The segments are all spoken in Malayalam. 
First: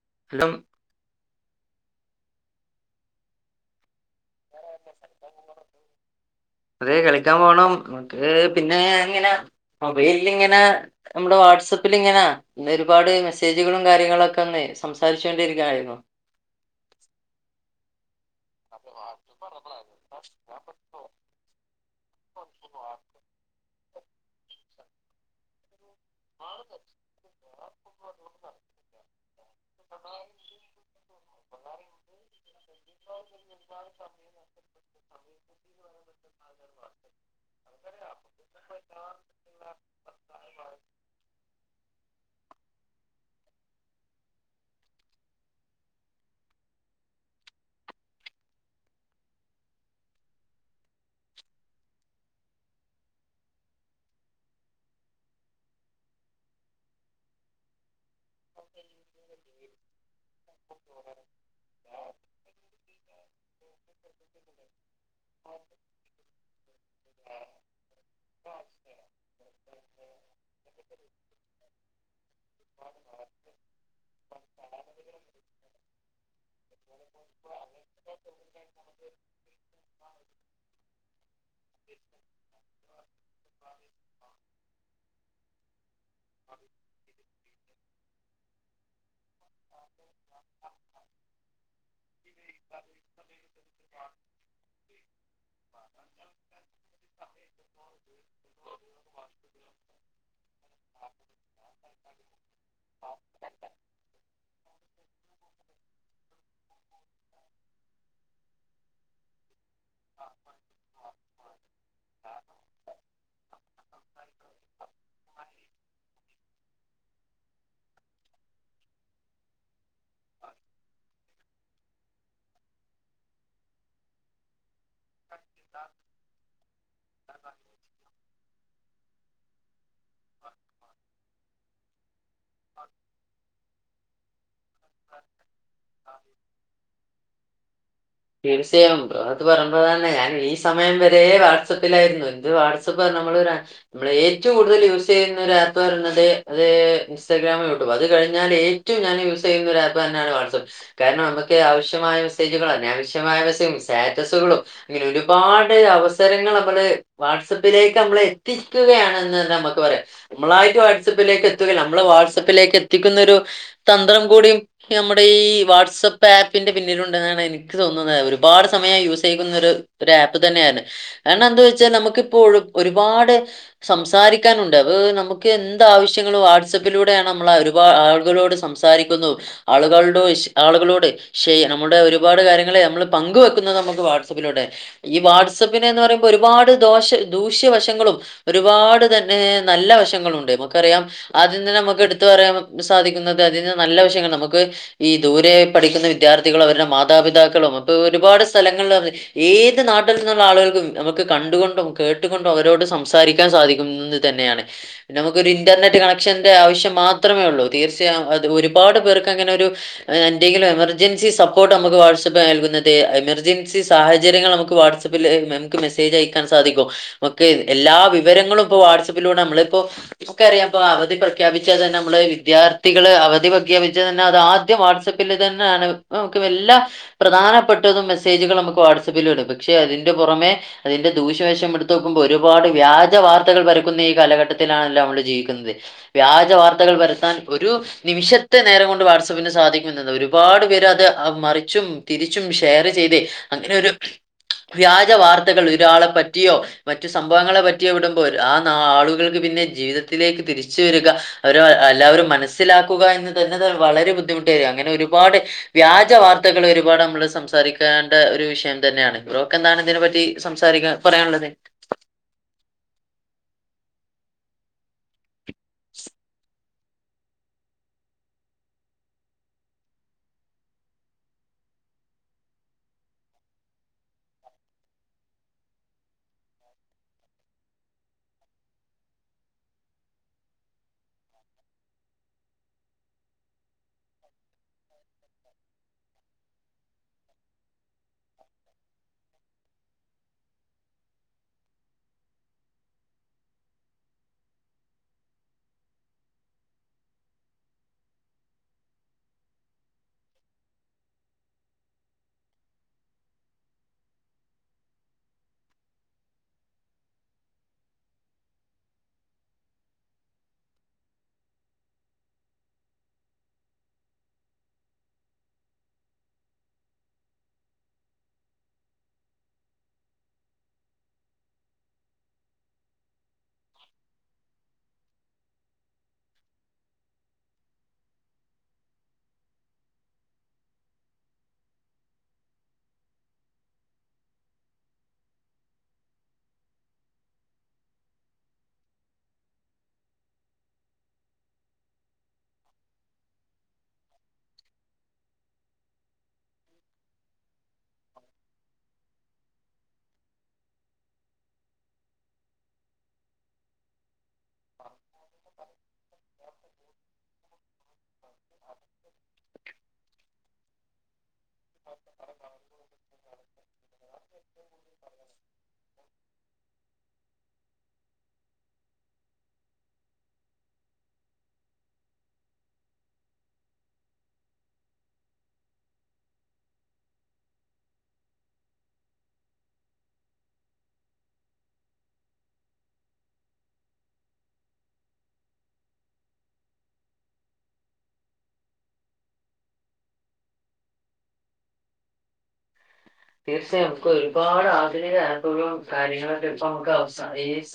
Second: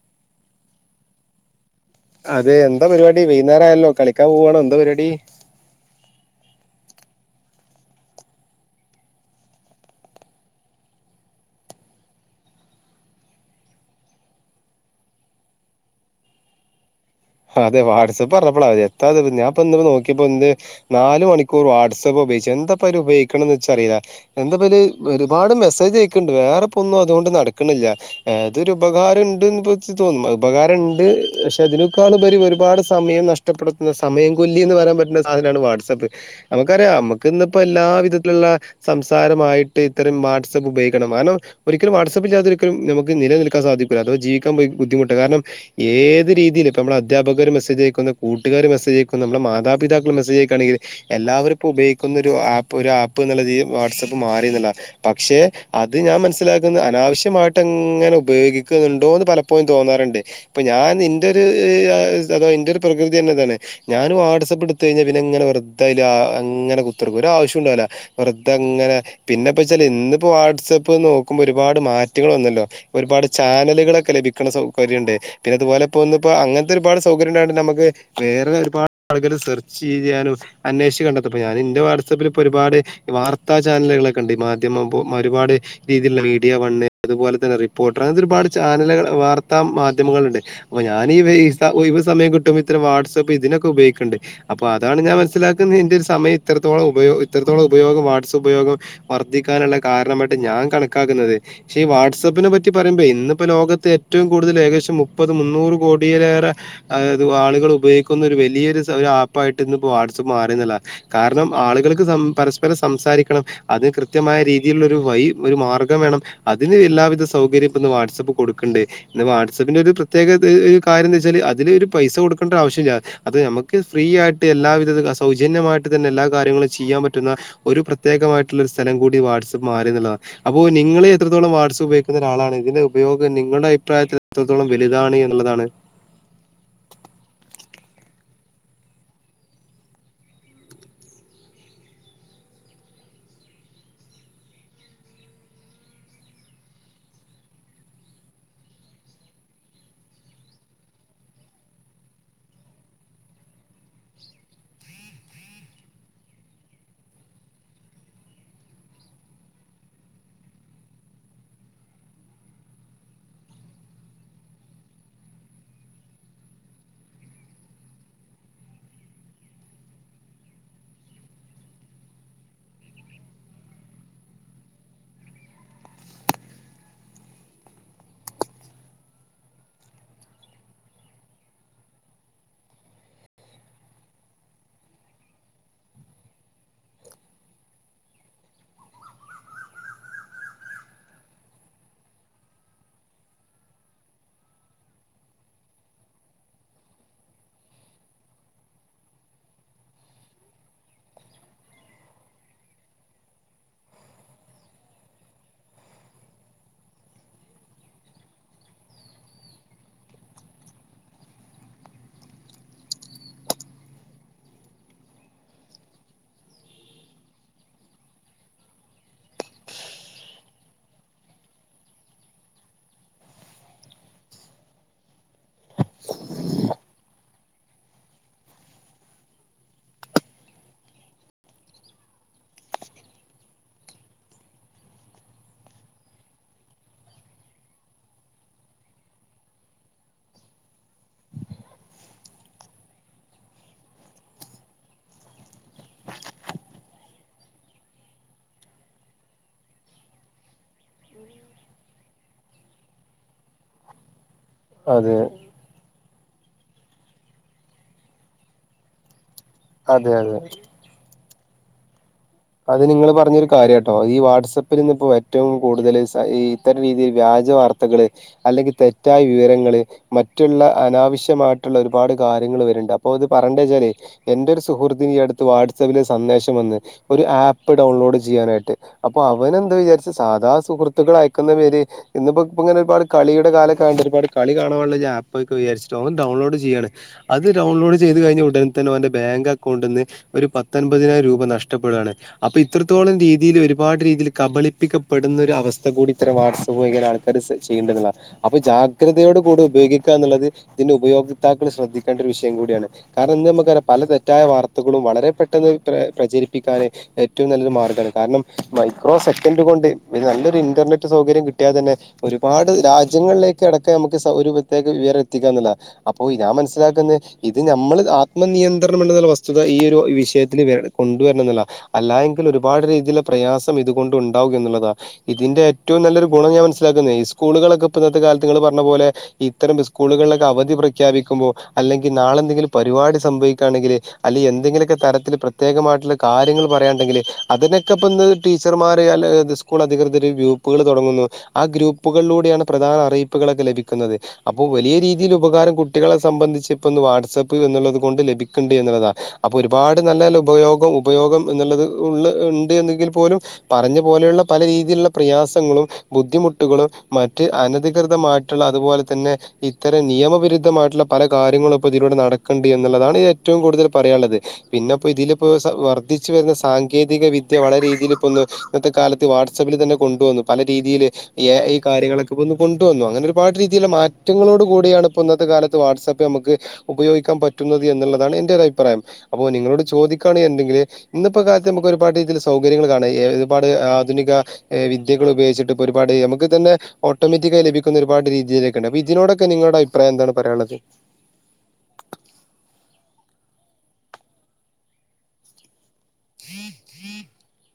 [unintelligible] അതെ എന്താ പരിപാടി വൈകുന്നേരം ആയല്ലോ കളിക്കാൻ പോവവാണോ എന്താ പരിപാടി അതേ കളിക്കാൻ പോണം നമുക്ക് പിന്നെ ഇങ്ങനെ മൊബൈലിൽ ഇങ്ങനെ നമ്മുടെ വാട്സപ്പിൽ ഇങ്ങനാ ഒരുപാട് മെസ്സേജുകളും കാര്യങ്ങളൊക്കെ ഒന്ന് സംസാരിച്ചൊണ്ടിരിക്കണായിരുന്നു അതെ വാട്സആപ്പ് പറഞ്ഞപ്പോളതി എത്താ നോക്കിയപ്പോ ഇ നാല് മണിക്കൂർ വാട്സആപ്പ് ഉപയോഗു എന്താപ്പും ഉപയോഗിക്ക [unintelligible] വെറ എന്താല് ഒരുപാട് മെസ്സേജ് ഉണ്ട് വേറെ പൊന്നും അതുകൊണ്ട് നടക്കണില്ല ഏതൊരു ഉപകാരം ഉണ്ട് തോന്നും ഉപകാരം ഉണ്ട് പക്ഷെ അതിന ക്കാളുപരി ഒരുപാട് സമയം നഷ്ടപ്പെടുത്തുന്ന സമയംകോല്ലി എന്ന് പറയാൻ പറ്റുന്ന സാധനമാണ് വാട്സആപ്പ് നമുക്കറിയാം നമുക്ക് ഇന്നിപ്പോ എല്ലാ വിധത്തിലുള്ള സംസാരമായിട്ട് ഇത്തരം വാട്സപ്പ് ഉപയോഗിക്ക [unintelligible] കാരണം ഒരിക്കലും വാട്സപ്പില്ലാതെ ഒരിക്കലും നമക്ക് നിലൽക്കാ സാധിക്കൂ അഥവാ ജീവിക്കാൻ ബുദ്ധിമുട്ട കാരണം ഏത് രീതിൽ ഇപ്പ നമ്മ അധ്യപകര് മെസജയക്കുന്നു കൂട്ടുകാര് മെസജ് അയക്കുന്നു നമ്മുടെ മാതാപിതാക്കൾ മെസേജ അക്കയാണെങ്ക എല്ലാവരും ഉപയോഗിക്കുന്ന ഒരു ആപ്പ് ആപ്പ് എന്നുള്ള രീതിയിൽ വാട്സആപ്പ് മാറിന്ന പക്ഷെ അത് ഞാൻ മനസ്സിലാക്കുന്ന അനാവശ്യമായിട്ട് എങ്ങനെ ഉപയോഗിക്കുന്നുണ്ടോ എന്ന് പലപ്പോഴും തോന്നാറുണ്ട് ഇപ്പൊ ഞാൻ നിന്റെ അ എന്റെറെ ഒരു പ്രകൃതി തന്നെതാണ് ഞാൻ വാട്സാപ്പ്പ്പെടുത്ത കഴിഞ്ഞാൽ പിന്നെങ്ങനെ വെറ അങ്ങനെ കുത്തർക്ക ഒരു ആവശ്യം ഉണ്ടല്ല വെർത്തെ അങ്ങനെ പിന്നെപ്പ വെച്ചാല് ഇന്നിപ്പോ വാട്സആപ്പ് നോക്കും ഒരുപാട് മാറ്റങ്ങൾ വന്നല്ലോ ഒരുപാട് ചാനലുകളൊക്കെ ലഭിക്കുന്ന സൗകര്യണ്ട് പിന്നെ അതുപോലെ ഇപ്പന്ന ഇപ്പോ അങ്ങനത്തെ ഒരുപാട് സൗകര്യം ഉണ്ടണ്ട് നമുക്ക് വേറെ ഒരുപാട് ആുകൾ സെർച്ച് ചെയ് ചെയ്യാനും അനേഷി കണ്ട ഞാൻന്റെ വാട്സആപ്പിൽ ഇപ്പോൊ ഒരുപാട് വാർാ ചാനലുകളൊക്കെ ഉണ്ട് മാധ്യമ ഒരുപാട് രീതി മീഡിയ വണ് അതുപോലെ തന്നെ റിപ്പോർട്ടർ അങ്ങനത്തെ ഒരുപാട് ചാനലുകൾ വാർത്താ മാധ്യമങ്ങളുണ്ട് ഓ ഞാന ഈ സമം കിുമ്പോ ഇം വാട്സ്ആപ്പ് ഇതിനൊക്കെ ഉപയോഗിക്കുന്നുണ്ട് അപ്പൊ അതാണ് ഞാൻ മനസിലാക്കുന്നത് എന്റെ ഒരു സമയം ഇത്രത്തോളം ഉപയോഗ ഇത്രത്തോളം ഉപയോഗം വാട്സപ്പ് ഉപയോഗം വർദ്ധിക്കാനുള്ള കാരണമായിട്ട് ഞാൻ കണക്കാക്കുന്നത് പക്ഷെ ഈ വാട്സപ്പിനെ പറ്റി പറയ്പോ ഇപ്പോ ലോകത്ത് ഏറ്റവും കൂടുതൽ ഏകദേശ മുന്നൂറ് കോടിയിലേറെ ആളുകൾ ഉപയോഗിക്കുന്ന വലിയ ആപ്പയിട്ട് ഇ വാട്പ്പ് മാറുന്ന കാരണം ആളുകൾക്ക് പരസ്പരം സംസാരിക്കണം അത് കൃത്യമായ രീതിയിലുള്ള ഒരു വഴ ഒരു മാർഗം വേണം അതിന് എല്ലാവിധ സൗകര്യവും ഇന്ന് വാട്സ്ആപ്പ് കൊടുക്കണ്ട് വാട്സ്ആപ്പിന്റെ ഒരു പ്രത്യേക ഒരു കാര്യം എന്താ വെച്ചാൽ അതില് ഒരു പൈസ കൊക്കേണ്ട ഒരു ആവശ്യമില്ലാ അത് നമുക്ക് ഫ്രീ ആയിട്ട് എല്ലാധ സൗജന്യമായിട്ട് തന്നെ എല്ലാ കാര്യങ്ങളും ചെയ്യാൻ പറ്റുന്ന ഒരു പ്രത്യേകമായിട്ടുള്ള ഒരു സ്ഥലം കൂടി വാട്സആപ്പ് മാറി അപ്പോൊ നിങ്ങൾ എത്രത്തോളം വാട്സആപ്പ് ഉപയിക്കുന്ന ഒരാളാണ് ഇതിന്റെ ഉപയോഗം നിങ്ങളുടെ അഭിപ്രായൽ എത്രത്തോളം വലുതാണ് എന്നുള്ളതാണ് തീർച്ചയായും അത് പറയുമ്പോ തന്നെ ഞാൻ ഈ സമയം വരെ വാട്സആപ്പിലായിരുന്നു ഇന്ത് വാട്സആപ്പ് നമ്മള് നമ്മ ഏറ്റവും കൂടുതൽ യൂസ് ചെയ്യുന്ന ആപ്പ് പറയുന്നത് അ ഇൻസ്റ്റാഗ്രാം അത് കഴിഞ്ഞ ഏറ്റവും ഞാൻ യൂസ് ചെയ്യുന്ന തം കാരണം നമുക്ക് ആവശ്യമായ മെസ്സേജുകള അനാവശ്യമായ മെസ സ്റ്റാറ്റസുകളും അ ഒരുപാട് അവസരങ്ങൾ നമ്മള് വാട്സപ്പിലേക്ക് നമ്മള് എത്തിക്കുകയാണെന്ന് നമുക്ക് പറ നമ്മളായിട്ട് വാട്സപ്പിലേക്ക് എത്തുക നമ്മൾ വാട്സപ്പിലേക്ക് എത്തിക്കുന്നൊ ഒരു തന്ത്രം കൂട നമ്മുടെ ഈ വാട്സആപ്പ് ആപ്പിന്റെ പിന്നിലുണ്ടെന്നാണ് എനിക്ക് തോന്നുന്നത് ഒരുപാട് സമയം യൂസ് ചെയ്യുന്നൊരു ഒരു ആപ്പ് തന്നെയാണ് കാരണം എന്താ വെച്ചാൽ നമുക്കിപ്പോ ഒരുപാട് സംസാരിക്കാനുണ്ട് അ നമുക്ക് എന്ത ആവശ്യങ്ങളും വാട്സപ്പിലൂടെയാണ് നമ്മള ഒരുപാട് ആളുകളോട് സംസാരിക്കുന്നു ആളുകളുടെ ആളുകളോട് ശ നമ്മുടെ ഒരുപാട് കാര്യങ്ങളെ നമ്മൾ പങ്കുവെക്കുന്നത് നമുക്ക് വാട്സപ്പിലൂടെ ഈ വാട്സപ്പിനെന്ന് പറയുമ്പോ ഒരുപാട് ദോഷ ദൂഷ്യവശങ്ങളും ഒരുപാട് തന്നെ നല്ല വശങ്ങളുണ്ട് നമുക്ക അറിയാം അതിന്ന് നമുക്ക് എടുത്തറയാൻ സാധിക്കുന്നത് അതിന് നല്ല വശങ്ങൾ നമുക്ക് ഈ ദൂരെ പഠിക്കുന്ന വിദ്യാർത്ഥികളും അവരുടെ മാതാപിതാക്കളും അപ്പൊ ഒരുപാട് സ്ഥലങ്ങള ഏത് നാട്ടിൽ നിന്നുള്ള ആളുകൾക്കും നമുക്ക് കണ്ടുകൊണ്ടും കേട്ടുകൊണ്ടും അവരോട് സംസാരിക്കാൻ സാധിക്കുംുന്നത് തന്നെയാണ് നമുക്കരു ഇന്റർനെറ്റ് കണക്ഷന്റെ ആവശ്യം മാത്രമേ ഉള്ളൂ തീർച്ചയായും ഒരുപാട് പേർക്ക് അെ എന്തെങ്കിലും എമർജൻസി സപ്പോർട്ട് നുക്ക് വാട്സആപ്പ് നൽകുന്നത് എമർജൻസി സാഹര്യ പ്പ മെസേജ് അയക്കാൻ സാധിക്കും എല്ലാ വിവരങ്ങളും നമ്മളിപ്പോ നമക്കറിയാം ഇ അവധി പ്രഖ്യപിച്ചാൽ തന്നെ നമ്മള് വിദ്യാർത്ഥികള് അവധി വകിയ ആദ്യം വാട്സആപ്പിൽ തന്നെയു എല്ലാ പ്രധാനപ്പെട്ടതും മെസ്സേജുകളും നു ാപ്പില പക്ഷെ അതിന്റെ പുറമെ അതിന്റെ ദൂഷ്യവേഷം എടു്പോ ഒരുപാ വ്യാജ വാർത്തകൾര ഈ കാലഘട്ടത്തിലാണല്ലോ നമ്മള് ജീവിക്കുന്നത് വ്യാജ വാർത്തകൾ വരുത്താൻ ഒരു നിമിഷ ഒ നേരം കൊണ്ട് വാട്സആപ്പിന് സാധിക്കുംണ്ട് ഒരുപാട് പേര് അത് മറിച്ചുംതിരിച്ചും ഷേർ ചെയ്തേ അങ്ങനെൊരു വ്യാജ വാർത്തകൾ ഒരാളെ പറ്റിയോ മറ്റു സംഭവങ്ങളെ പറ്റിയോ വിടുമ്പോൾ ആ ആളുകൾക്ക് പിന്നെ ജീവിതത്തിലേക്ക് തിരിച്ച വരിക അവ എല്ലാവരും മനസ്സിലാക്കുക എന്ന് തന്നെ വളരെ ബുദ്ധിമുട്ട് വരും അങ്ങനെ അതെ ഒരുപാട് വ്യാജ വാർത്തകൾ ഒരുപാട് നമ്മള് സംസാരിക്കേണ്ട ഒരു വിഷയം തന്നെയാണ് ഇ്രൊക്കെ എന്താണ് ഇതിനെ അതെ പറ്റി അതെ സംസാരിക്ക പറയാനുള്ളത് അത് നിങ്ങള്ൾ പറഞ്ഞൊരു കാര്യം കേട്ടോ ഈ വാട്സആപ്പിൽ നിന്ന് ഇപ്പോ ഏറ്റവും കൂടുതൽ ഇത്തര രീതിൽ വ്യ വാർത്തക അല്ലെങ്കിൽ തെറ്റായ വിവരങ്ങ മറ്റുള്ള അനാവശ്യമായിട്ടുള്ള ഒരുപാട് കാര്യ കാര്യങ്ങ വണ്ട് അപ്പൊ അത് പറഞ്ഞണ്ടെച്ചാലേ എന്റെ ഒരു സുഹൃത്തിന് ഈ അടുത്ത് വാട്സആപ്പിലെ സന്തേവന്ന് ഒരു ആപ്പ് ഡൗൺലോഡ് ചെയ്യാനായിട്ട് അപ്പൊ അവന എന്താ വിചാരിച്ച് സാധാ സുഹൃത്തുക്കൾ അയക്കുന്ന പേര് ഇന്നപ്പോ ഇ ഇങ്ങനെ ഒരുപാ കളിയുടെ കാലൊ കണ്ട് ഒരുപാ കളി കാണാനുള്ള ആപ്പൊക്കെ വിചാരിച്ചിട്ടോ അും ഡൗൺലോഡ് ചെയ്യയാണ് അത് ഡൗൺലോഡ് ചെയ്ത് കഴിഞ്ഞ ഉടനെ തന്നെ അവന്റെ ബാങ്ക് അക്കൗണ്ടിൽ നിന്ന് ഒരു പത്തൊൻപതിനായിരം രൂപ നഷ്ടം ഇഷ്ടപ്പെടുകയാണ് അപ്പൊ ഇത്രത്തോളം രീതിയിൽ ഒരുപാട് രീതിയിൽ കബളിപ്പിക്കപ്പെടുന്നൊ ഒരു അവസ്ഥ കൂടി ഇ വ ന ആൾക്കാ ചെയ്യേണ്ട അപ്പൊ ജാഗ്രതയോട് കൂടെ ഉപയോഗിക്കുക എന്നുള്ളത് ഇതിന്റെ ഉപയോക്താക്കൾ ശ്രദ്ധിക്കേണ്ട ഒരു വിഷയം കൂടിയാണ് കാരണം എന്ത ന പല തെറ്റായ വാർത്തളും വളരെ പെട്ടെന്ന് പ്രചരിപ്പ ിക്കൻ ഏറ്റവും നല്ലരു മാർഗ്ഗമാണ് കാരണം മൈക്രോ സെക്കൻഡ് കൊണ്ട് നല്ലൊരു ഇന്റർനെറ്റ് സൗകര്യം കി കട്ടിയെ തന്നെ ഒരുപാട് രാജ്യങ്ങളിലേക്ക് ഇടക്ക നമുക്ക് സൗരൂപേക്ക് വിവരം എത്തിക്കാന്നത അപ്പോ മനസിലാക്കുന്നത് ഇത് നമ്മൾ ആത്മനിയന്ത്രണംണ്ടുള്ള വസ്തുത ഈ ഒരു വിഷയത്തിൽ കൊ അല്ല എങ്കിൽ ഒരുപാട് രീതിയിലൽ പ്രയാസം ഇതുകൊണ്ട് ഉണ്ടാവകും എന്നുള്ളതാണ് ഇതിന്റെ ഏറ്റവും നല്ല ഗണം ഞാൻ മനസ്സിലാക്കുന്നഈ സ്കൂളുകളൊക്കെ ഇന്നത്തെ കാലത്ത് നിങ്ങള് പറഞ്ഞ പോലെ ഇത്തരം സ്കളുകളൊക്കെ അവധി പ്രഖ്യാപിക്ക അല്ലെങ്കിൽ നാളെന്തെങ്കിലും പരിപാടി സംഭവിക്കുകയാണെങ്കിൽ അല്ലെങ്ക എന്തെങ്കിലുമൊക്കെ തരത്തിൽ പ്രത്യേകമായിട്ടുള്ള കാര്യങ്ങൾ പറയുണ്ടെങ്കിൽ അതിനൊക്കെ ഇപ്പം ഇന്ന് ടീച്ചർമാർ സ്കൂൾ അധികൃതർ ഗ്രൂപ്പുകൾ തുടങ്ങുന്നു ആ ഗ്രൂപ്പുകളിലൂടെയാണ് പ്രധാന അറിയിപ്പുകളൊക്കെ ലഭിക്കുന്നത് അപ്പോ വലിയ രീതിയിൽ ഉപകാരം കുട്ടികളെ സംബന്ധിച്ച് ഇപ്പൊ വാട്സആപ്പ് എന്നുള്ളത് കൊണ്ട് ലഭിക്ക്ണ്ട് എന്നുള്ളതാണ് അപ്പൊ ഒരുപാട് നല്ല നല്ല ഉപയോഗം ഉപയോഗം എന്നുള്ളത് ഉള്ള ഉണ്ട് എന്നെങ്കിൽ പോലും പറഞ്ഞ പോലെയുള്ള പല രീതിയിലുള്ള പ്രയാസങ്ങളും ബുദ്ധിമുട്ടുകളും മറ്റ് അനധികൃതമായിട്ടുള്ള അതുപോലെ തന്നെ ഇത്തരം നിയമവിരുദ്ധമായിട്ടുള്ള പല കാര്യങ്ങളും ഇപ്പോ ഇതിലൂടെ നടക്കണ്ട് എന്നുള്ളതാണ് ഇത് ഏറ്റവും കൂടുതൽ പറയാനുള്ളത് പിന്നെപ്പോ തിലപ്പോ വരുന്ന സാങ്കേതിക വിദ്യ വളരെ രീതിയിൽ ഇപ്പൊന്ന് ഇന്നത്തെ കാലത്ത് വാട്സആപ്പിൽ തന്നെ കൊണ്ടുവന്നു പല രീതിയിയില് എ ഐ കാര്യങ്ങളൊക്കെ ഇന്ന് കൊണ്ടുവന്നു അങ്ങനെ ഒരുപാട് രീതിയിലുള്ള മാറ്റങ്ങളോട് കൂടിയാണ് ഇപ്പോ ഇന്നത്തെ കാലത്ത് വാട്സആപ്പ് നമക്ക് ഉപയോഗിക്കാൻ പറ്റുന്നത് എന്നുള്ളതാണ് എന്റെ ഒരു അഭിപ്രായം അപ്പൊ നിങ്ങളോട് ചോദിക്ക എന്തെങ്കില് ഇന്നിപ്പോ കാലത്ത് നമുക്ക് ഒരുപാട് രീതിൽ സൗകര്യങ്ങൾ കാണാം ഒരുപാട് ആധുനിക വിദ്യകൾ ഉപയോഗിച്ചിട്ട് ഒരുപാട് നമുക്ക് തന്നെ ഓട്ടോമാറ്റിക്കായി ലഭിക്കുന്ന ഒരുപാട് രീതിയിലേക്ക ഉണ്ട് അപ്പൊ ഇതിനോടൊക്കെ നിങ്ങളുടെ അഭിപ്രായം എന്താണ് പറയാനുള്ളത് [inaudible] തീർച്ചയായും നമുക്ക് ഒരുപാട് ആധുനിക ആപ്പുകളും കാര്യങ്ങളക്കെ ഇപ്പം നമുക്ക് അവ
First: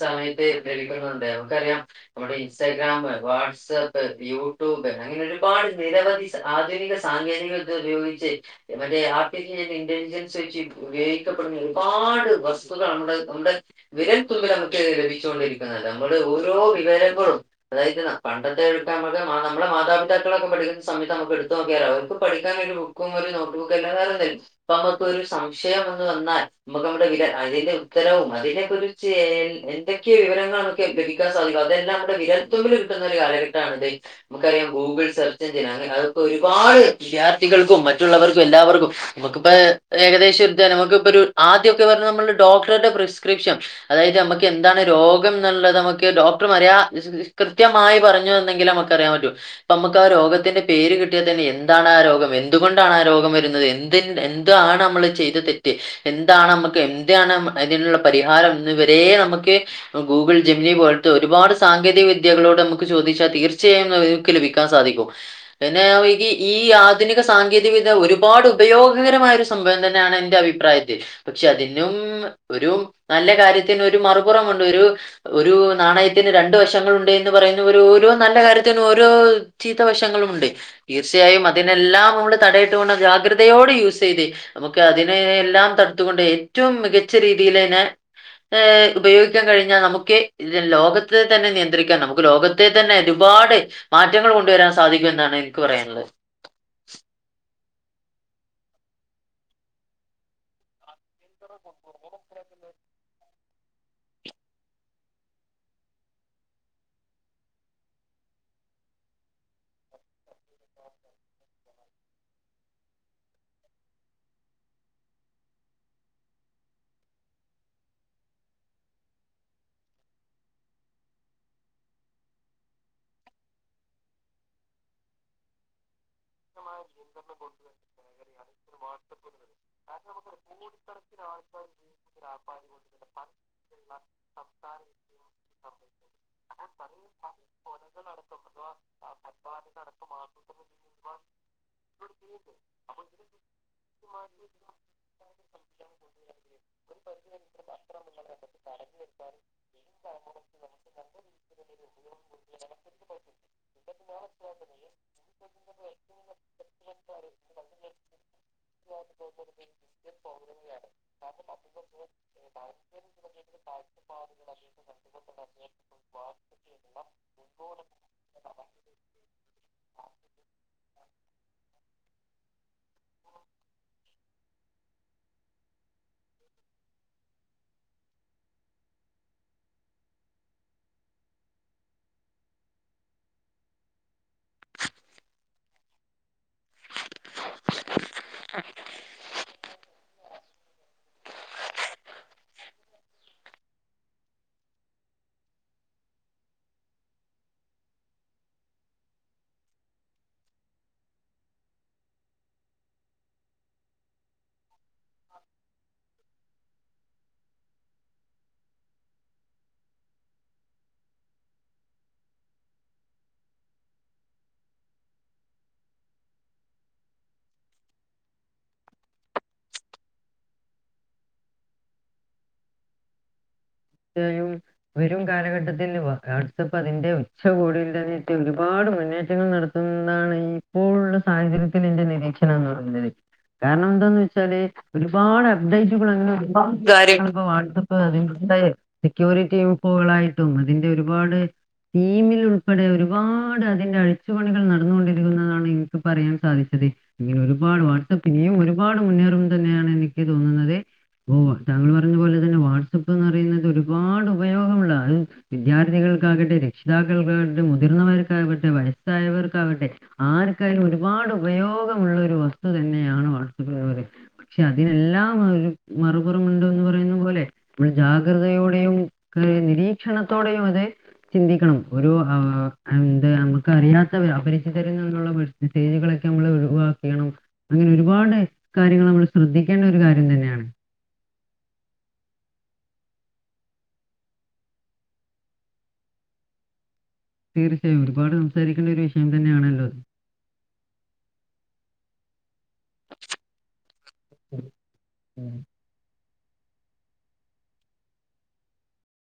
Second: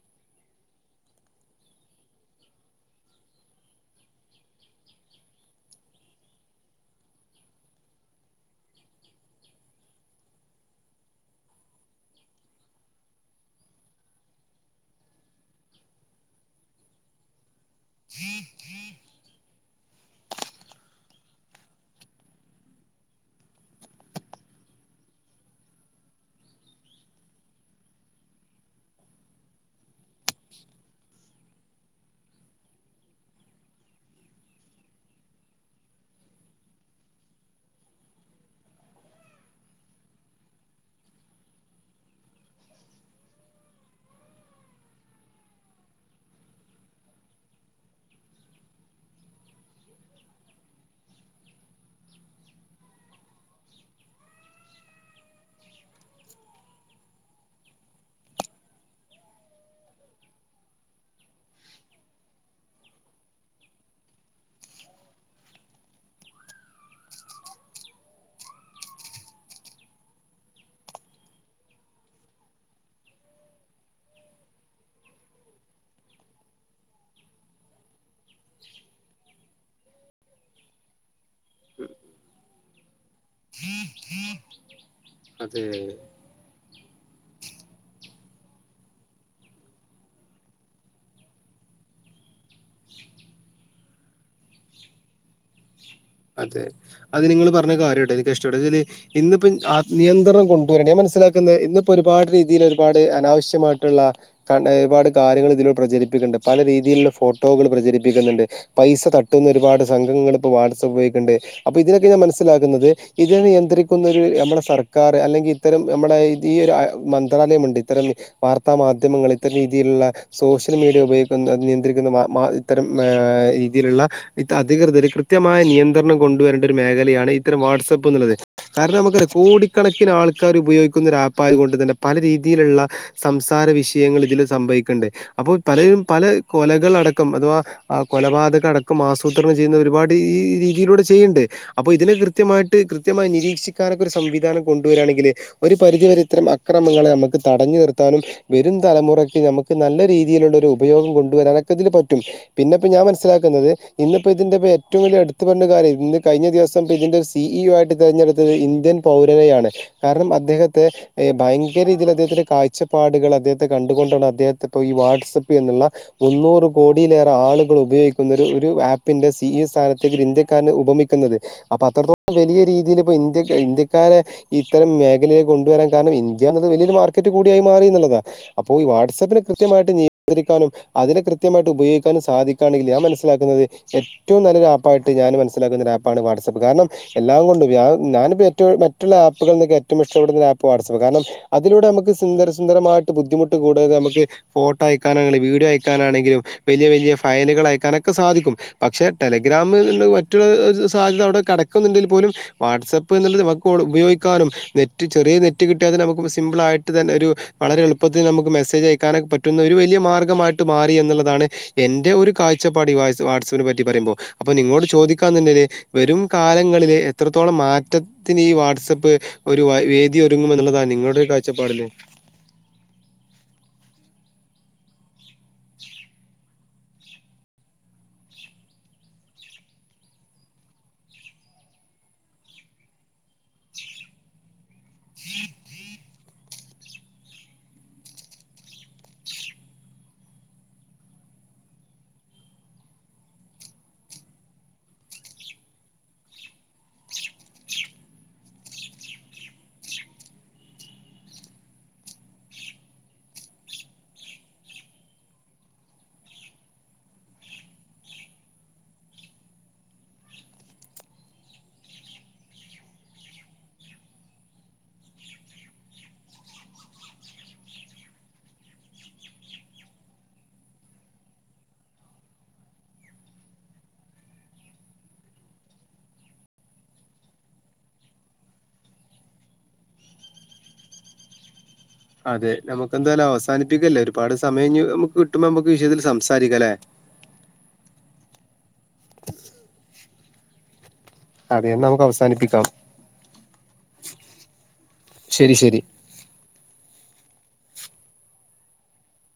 സമയത്ത് ലഭിക്കുന്നുണ്ട് നമുക്കറിയാം നമ്മുടെ ഇൻസ്റ്റാഗ്രാം വാട്സ്ആപ്പ് യൂട്യൂബ് അങ്ങനെ ഒരുപാട് നിരവധി ആധുനിക സാങ്കേതികൾ ഉപയോഗിച്ച് മറ്റേ ആ ഇന്റലിജൻ അനുസരിച് ഉപയോഗിക്കപ്പെടുന്ന ഒരുപാട് വസ്തുക്കൾ നമ്മുടെ നമ്മുടെ വിരൽ തുമ്പിൽ നമുക്ക് ലഭിച്ചു കൊണ്ടിരിക്കുന്നത് ഓരോ വിവരങ്ങളും അതായത് പണ്ടത്തെ എക്കാ ന നമ്മളെ മാതാപിതാക്കള പഠിക്കുന്ന സയത്ത് നമുക്ക് എടുത്തു നോക്കിയാൽ അവർക്കും പഠിക്ക ഒരു ബുക്കും ഒരു നോട്ട് ബുക്കും അല്ലാദേ വേറെ എന്ധെലും ഒരു സംശയം വന്നാൽ നമുക്ക് നമ്മുടെ അതിന്റെ ഉത്തരവും അതിനെകുറിച്ച് എന്ധോ ക്കെ വിവരങ്ങൾ നമുക്ക് ലഭിക്കാൻ സാദിക്കും അതല്ലാം നമ്മുടെ വിരൽത്തുമ്പിൽ കിട്ടുന്ന ഒരു കാലഘട്ടമാണല്ലെ നമുക്കറിയാം അതൊക്കെ ഒരുപാട് വിദ്യാർത്ഥികൾക്കും മറ്റുള്ളവർക്കും എല്ലാവർക്കും നമുക്കിപ്പ ഏകദേശം എടുത്താൽ നമുക്ക് ഇ ഒരു ആദ്യമൊക്കെ പറഞ്ഞു നമ്മുടെ ഡോക്ടറുടെ പ്രിസ്ക്രിപ്ഷൻ അതായത് നമുക്ക് എന്താണ് രോഗം എന്നുള്ളത് നമുക്ക് ഡോക്ടർ അറിയ കൃത്യമായി പറഞ്ഞുന്നെങ്കിൽ നമുക്ക് അറിയാൻ പറ്റോള്ളു നമുക്ക് ആ രോഗത്തിന്റെ പേര് കിട്ടിയാൽ തന്നെ എന്താണ് ആ രോഗം എന്തുകൊണ്ടാണ് ആ രോഗം വരുന്നത് എന്തിന്റെ എതാണ് നമ്മള് ചെയ്ത തെറ്റ് എന്താണ് നമ്മുക്ക് എന്താണ് അതിനുള്ള പരിഹാരന്ന്വരെ നമുക്ക് ഗൂഗിൾ ജിമെനി പോലത്തെ ഒരുപാട് സാങ്കേതിക വിദ്യകളോട് നമുക്ക് ചോദിച്ചാൽ തീർച്ചയായുംഅവർക്ക് ലഭിക്ക ൻ സാധിക്കും പിന്നെ ഈ ആധുനിക സാങ്കേതിക വിദ്യ ഒരുപാട് ഉപയോഗകരമായി സംഭവം തന്നെയാണ് എന്റെ അഭിപ്രായത്തിൽ പക്ഷെ അതിനും ഒരു നല്ല കാര്യത്തിന് ഒരു മറുപുറം ഒരു ഒരു നാണയത്തിന് രണ്ട് വശങ്ങള ണ്ട് എന്ന് പറയുന്ന ഓരോ നല്ല കാര്യത്തിനും ഓരോ ചീത്ത വശങ്ങളും ഉണ്ട് തീർച്ചയായും അതിനെല്ലാം നമ്മള് തടയിട്ടകൊണ്ട് ജാഗ്രതയോട് യൂസ് ചെയ് നമുക്ക് അതിനെ ആ എല്ലാം തടുത്തുകൊണ്ട് ഏറ്റവും മികച്ച രീതിൽെ ഹ ഉപയോഗിക്കാൻ കഴിഞ്ഞാൽ നമുക്ക് ലോകത്തെ തന്നെ നിയന്ത്രിക്കാൻ നമുക്ക് ലോകത്തെ തന്നെ രൂപ ഒരുപാട് മാറ്റങ്ങൾ കൊണ്ടുവരാൻ സാധിക്കും എന്നാണ് എനിക്ക് പറയാനുള്ളത് കര്യം എനിക്ക് ഇഷ്ടപ്പെട്ടെ ഇന്നിപ്പം നിയന്ത്രണം കൊണ്ടുവരണേ ഞാൻ മനസിലാക്കുന്നത് ഇന്ന് ഇപ്പോ ഒരുപാട് രീതിയിൽ ഒരുപാട് അനാവശ്യമായിട്ടുള്ള ഒരുപാട് കാര്യങ്ങൾ ഇതിലൂടെ പ്രചരിപ്പിക്ക്ണ്ട് പല രീതിയിലുള്ള ഫോട്ടോകൾ പ്രചരിപ്പിക്കുന്നുണ്ട് പൈസ തട്ടുന്ന ഒരുപാട് സംഘങ്ങൾ ഇപ്പോ വാട്സ്ആപ്പ് വേ ണ്ട് അപ്പൊ ഇതിനൊക്കെ ഞാൻ മനസ്സിലാക്കുന്നത് ഇതിനെ നിയന്ത്രിക്കുന്ന ഒരു നമ്മുടെ സർക്കാർ അല്ലെങ്കിൽ ഇത്തരം നമ്മുടെ ഈ ഒരു മന്ത്രാലയമുണ്ട് ഇത്തരം വാർത്താ മാധ്യമങ്ങൾ ഇത്തരം രീതിയിലുള്ള സോഷ്യൽ മീഡിയ ഉപ നിയന്ത്രിക്കുന്ന ഇത്തരം രീതിയിലുള്ള അധികൃതർ കൃത്യമായ നിയന്ത്രണ വരേണ്ട ഒരു മേഖലയാണ് ഇത്തരം വാട്സ്ആപ്പ് എന്നുള്ളത് കാരണം നമുക്ക കോടിക്കണക്കിന് ആൾക്കാർ ഉപയോഗിക്കുന്ന ഒരു ആപ്പ് പ്പായൊത് കൊണ്ട് തന്നെ പല രീതിയിലുള്ള സംസാര വിഷയങ്ങൾ ഇതിൽ സംഭവിക്കണ്ട് അപ്പോ പലരും പല കൊലകളടക്കം അഥവാ കൊലപാതക അടക്കം ആസൂത്രണം ചെയ്യുന്ന ഒരുപാട് ഈ രീതി അപ്പൊ ഇതിനെ കൃത്യമായിട്ട് കൃത്യമായി നിരീക്ഷിക്കാനൊക്കെ ഒരു സംവിധാനം കൊണ്ടുവരാണെങ്കിൽ ഒരു പരിധി വരെ ഇത്ര അക്രമങ്ങളെ അമക്ക് തടഞ്ഞു നിർത്താനും വേരും തലമുറക്ക് നമുക്ക് നല്ല രീതിലുള്ളൊരു ഉപയോഗം കൊണ്ടുവര നിനക്കത്തില് പറ്റും പിന്നെപ്പോ ഞാൻ മനസ്സിലാക്കുന്നത് ഇന്നിപ്പോ ഇതിന്റെ ഏറ്റവും വലിയ എടുത്തു പറഞ്ഞ കാര്യം ഇന്ന് കഴി ഞ്ഞാ ദിവസം ഇതിന്റെ സി ഇ ഒ ആയിട്ട് തെരഞ്ഞെടുത്തത് ഇന്ത്യൻ പൗരനെയാണ് കാരണം അദ്ദേഹത്തെ ഏഹ് ഭ ഭയ്ങ്കര രീതില് അദ്ദേഹത്തിന്റെ കാഴ്ചപ്പാടുകള് അദ്ദേഹത്തെ കണ്ടുകൊണ്ടാണ് അദ്ദേഹത്തെ ഈ വാട്സ്ആപ്പ് എന്നുള്ള മൂ ന്നൂറ് കോടിലേറെ ആളുകളു ഉപയോഗിക്കുന്നൊരു ഒരു ആപ്പിന്റെ സി ഇ സ്ഥാനത്തേക്ക് ഇന്ത്യക്കാരനെ ഉപമിക്കുന്നത് അപ്പോ അത്രത്തോളം വലിയ രീതില് ഇപ്പോ ഇന്ത്യ ഇന്ത്യക്കാരെ ഇത്തരം മേഖ ലെ കൊണ്ടുവരാൻ കാരണം ഇന്ത്യന്നത് വലിയൊരു മാർക്കറ്റ് കൂടെയായി മാറിന്ന്ള്ളതാ അപ്പോ ഈ വാട്സ്ആപ്പിന് കൃത്യമായിട്ട് [unintelligible] ക്കാനും അതിനെ കൃത്യമായിട്ട് ഉപയോഗിക്കാനും സാധിക്കണെങ്കില് ഞാൻ മനസ്സിലാക്കുന്നത് ഏറ്റവും നല്ലൊരു ആ പ്പായിട്ട് ഞാൻ മനസ്സിലാക്കുന്നൊരു ആപ്പാണ് വാട്സആപ്പ് കാരണം എല്ലാം കൊണ്ടും വ്യ ഞാനിപ്പോ ഏറ്റോം മറ്റുള്ള ആപ്പുകൾനെക്കെ റ്റവും ഇഷ്ടപ്പെടുന്ന ഒര് ആപ്പ് വാട്സെപ്പ് കാരണം അതിലൂടെ നമ്മെക്ക് സുന്ദര സുന്ദമായിട്ട് ബുദ്ധിമുട്ട് കൂടാതെ നമ്മെക്ക് ഫോട്ടോ അയക്കാനെണെ വീഡിയോ അയക്കാനാണെങ്കിലും വെല്ലിയ വെല്ലിയ ഫയലുകൾ അയക്കാനൊക്കെ സാധിക്കും പക്ഷെ ടെല ഗ്രാമ്ന്ന്ണ്ട് മറ്റ്ള്ളൊര് സാധ്യത അയുടെ കടക്കുന്നുണ്ടെങ്കി പോലും വാട്സ്ആപ്പ് എന്ന് ഇള്ളെത് [unintelligible] ഉപയോഗിക്കാനും നെറ്റ് ചെറിയ നെറ്റ് കിട്ടിയാതെന്നെ നമുക്ക് സിമ്പിൾ ആയിട്ട് തെന്നെ ഒരു വളരെ എളുപ്പത്തിൽ നമുക്ക് മെസ്സേജ് അയക്കാനൊക്കെ പറ്റുന്ന ഒരു വെല്ലിയ മാർഗമായിട്ട് മാറി എന്നുള്ളതാണ് എൻ്റെ ഒരു കാഴ്ചപ്പാട് ഈ വായ്സ് വാട്സെപ്പിനെ പറ്റി പറിമ്പോ അപ്പ നിങ്ങളോട് ചോദിക്കാൻ നിന്നെത് വെരും കാലങ്ങളിൽ എത്രത്തോളം മാറ്റത്തിന് ഈ വാട്സെപ്പ് ഒര് വായി വേദി ഒരുങ്ങും എന്നുള്ളെതാ നിങ്ങളുടെ ഒരു കാഴ്ചപ്പാടിൽ ച്ചയായും വെരും കാലഘട്ടത്തിൽ വാട് സെപ്പ് അതിന്റെ ഉച്ച കൊടിയിലെന്നെ എത്തി ഒര്പാട് മുന്നേറ്റങ്ങൾ നടത്തുന്നാണ് ഇപ്പോഴുള്ള സാഹചര്യ ഇത്തെരത്തിൽ ഇതിന്റെ നിരീക്ഷെണം എന്ന് പറഞ്ഞെതിലെയ് കാരണം എന്താന്ന് വെച്ചാല് ഒരുപാട് അപ്ഡൈറ്റുകൾ അങ്ങനെ ഒരുപാട് കാര്യങ്ങെൾ ഇപ്പ വാട്സെപ്പ് [unintelligible] സെക്യൂരിറ്റി [unintelligible] കളായിട്ടും അതിറെ ഒരുപാട് തീമിൽ ഉൾപ്പെടെ ഒരുപാട് അതിന്റെ അഴിച്ചുപണികൾ നടന്നുകൊണ്ടിരിക്കുന്നതാണ് ഇൻക്ക് പറയാൻ സാധിച്ചെത് അതെ അങ്ങനെ ഒരുപാട് വാട്സെപ്പ് ഇനിയും ഒരുപാട് മുന്നേറും തന്നെയാണ് എനിക്ക് തോന്ന്ന്നെത് ഓ താങ്കെൾ പറയുന്നെത് പോലെ തെന്നെ വാട്സെപ്പ് എന്ന് പറയുന്നെത് ഇത് ഒരുപാട് ഉപയോഗമുള്ളെതാ അയ് വിദ്യാർത്ഥികൾക്കാകെട്ടെ രക്ഷിതാക്കൾക്കാകെട്ടെ മുതിർന്നവർക്കാ ട്ടെ വയസ്സായവെർക്കാകെട്ടെ ആർക്കായാലും ഒരുപാട് ഉപയോഗമുള്ള ഒരു വസ്തു തെന്നെയാണ് വാട്സെപ്പ് [unintelligible] പക്ഷെ അതിനെല്ലാം ഒരു മറുപുറം ഉണ്ട്ന്ന് പറയുന്ന പോലെ നമ്മെൾ ജാഗ് ഗ്ര്യതയോടെയും ക്കെ നിരീക്ഷണത്തോടെയും അതെ ചിന്തിക്കെണം ഒരു ഏഹ് എന്ത് നമുക്ക് അറിയാത്ത വെര് അപരിചിതരിൽ നിന്നുള്ള മെസേജുകളെ ക്കെ നമ്മെൾ ഒഴിവാക്കെണം അങ്ങനെ ഒരുപാട് കാര്യങ്ങൾ നമ്മെൾ ശ്രദ്ധിക്കേണ്ട ഒര് കാര്യം തെന്നെയാണ് അതെ നമുക്ക് എന്തായാലും അവസാനിപ്പിക്ക അല്ലെ ഒരുപാട് സമയം ഇഞ്ഞ് നമുക്ക് കിട്ടുമ്പോ നമുക്ക് വിഷയത്തിൽ സംസാരിക്കാലെ തീർച്ചയായും ഒരുപാട് സംസാരിക്കേണ്ട ഒരു വിഷയം തന്നെയാണല്ലോ അത് അതെ നമുക്ക് അവസാനിപ്പിക്കാം ഉം ശരി ശരി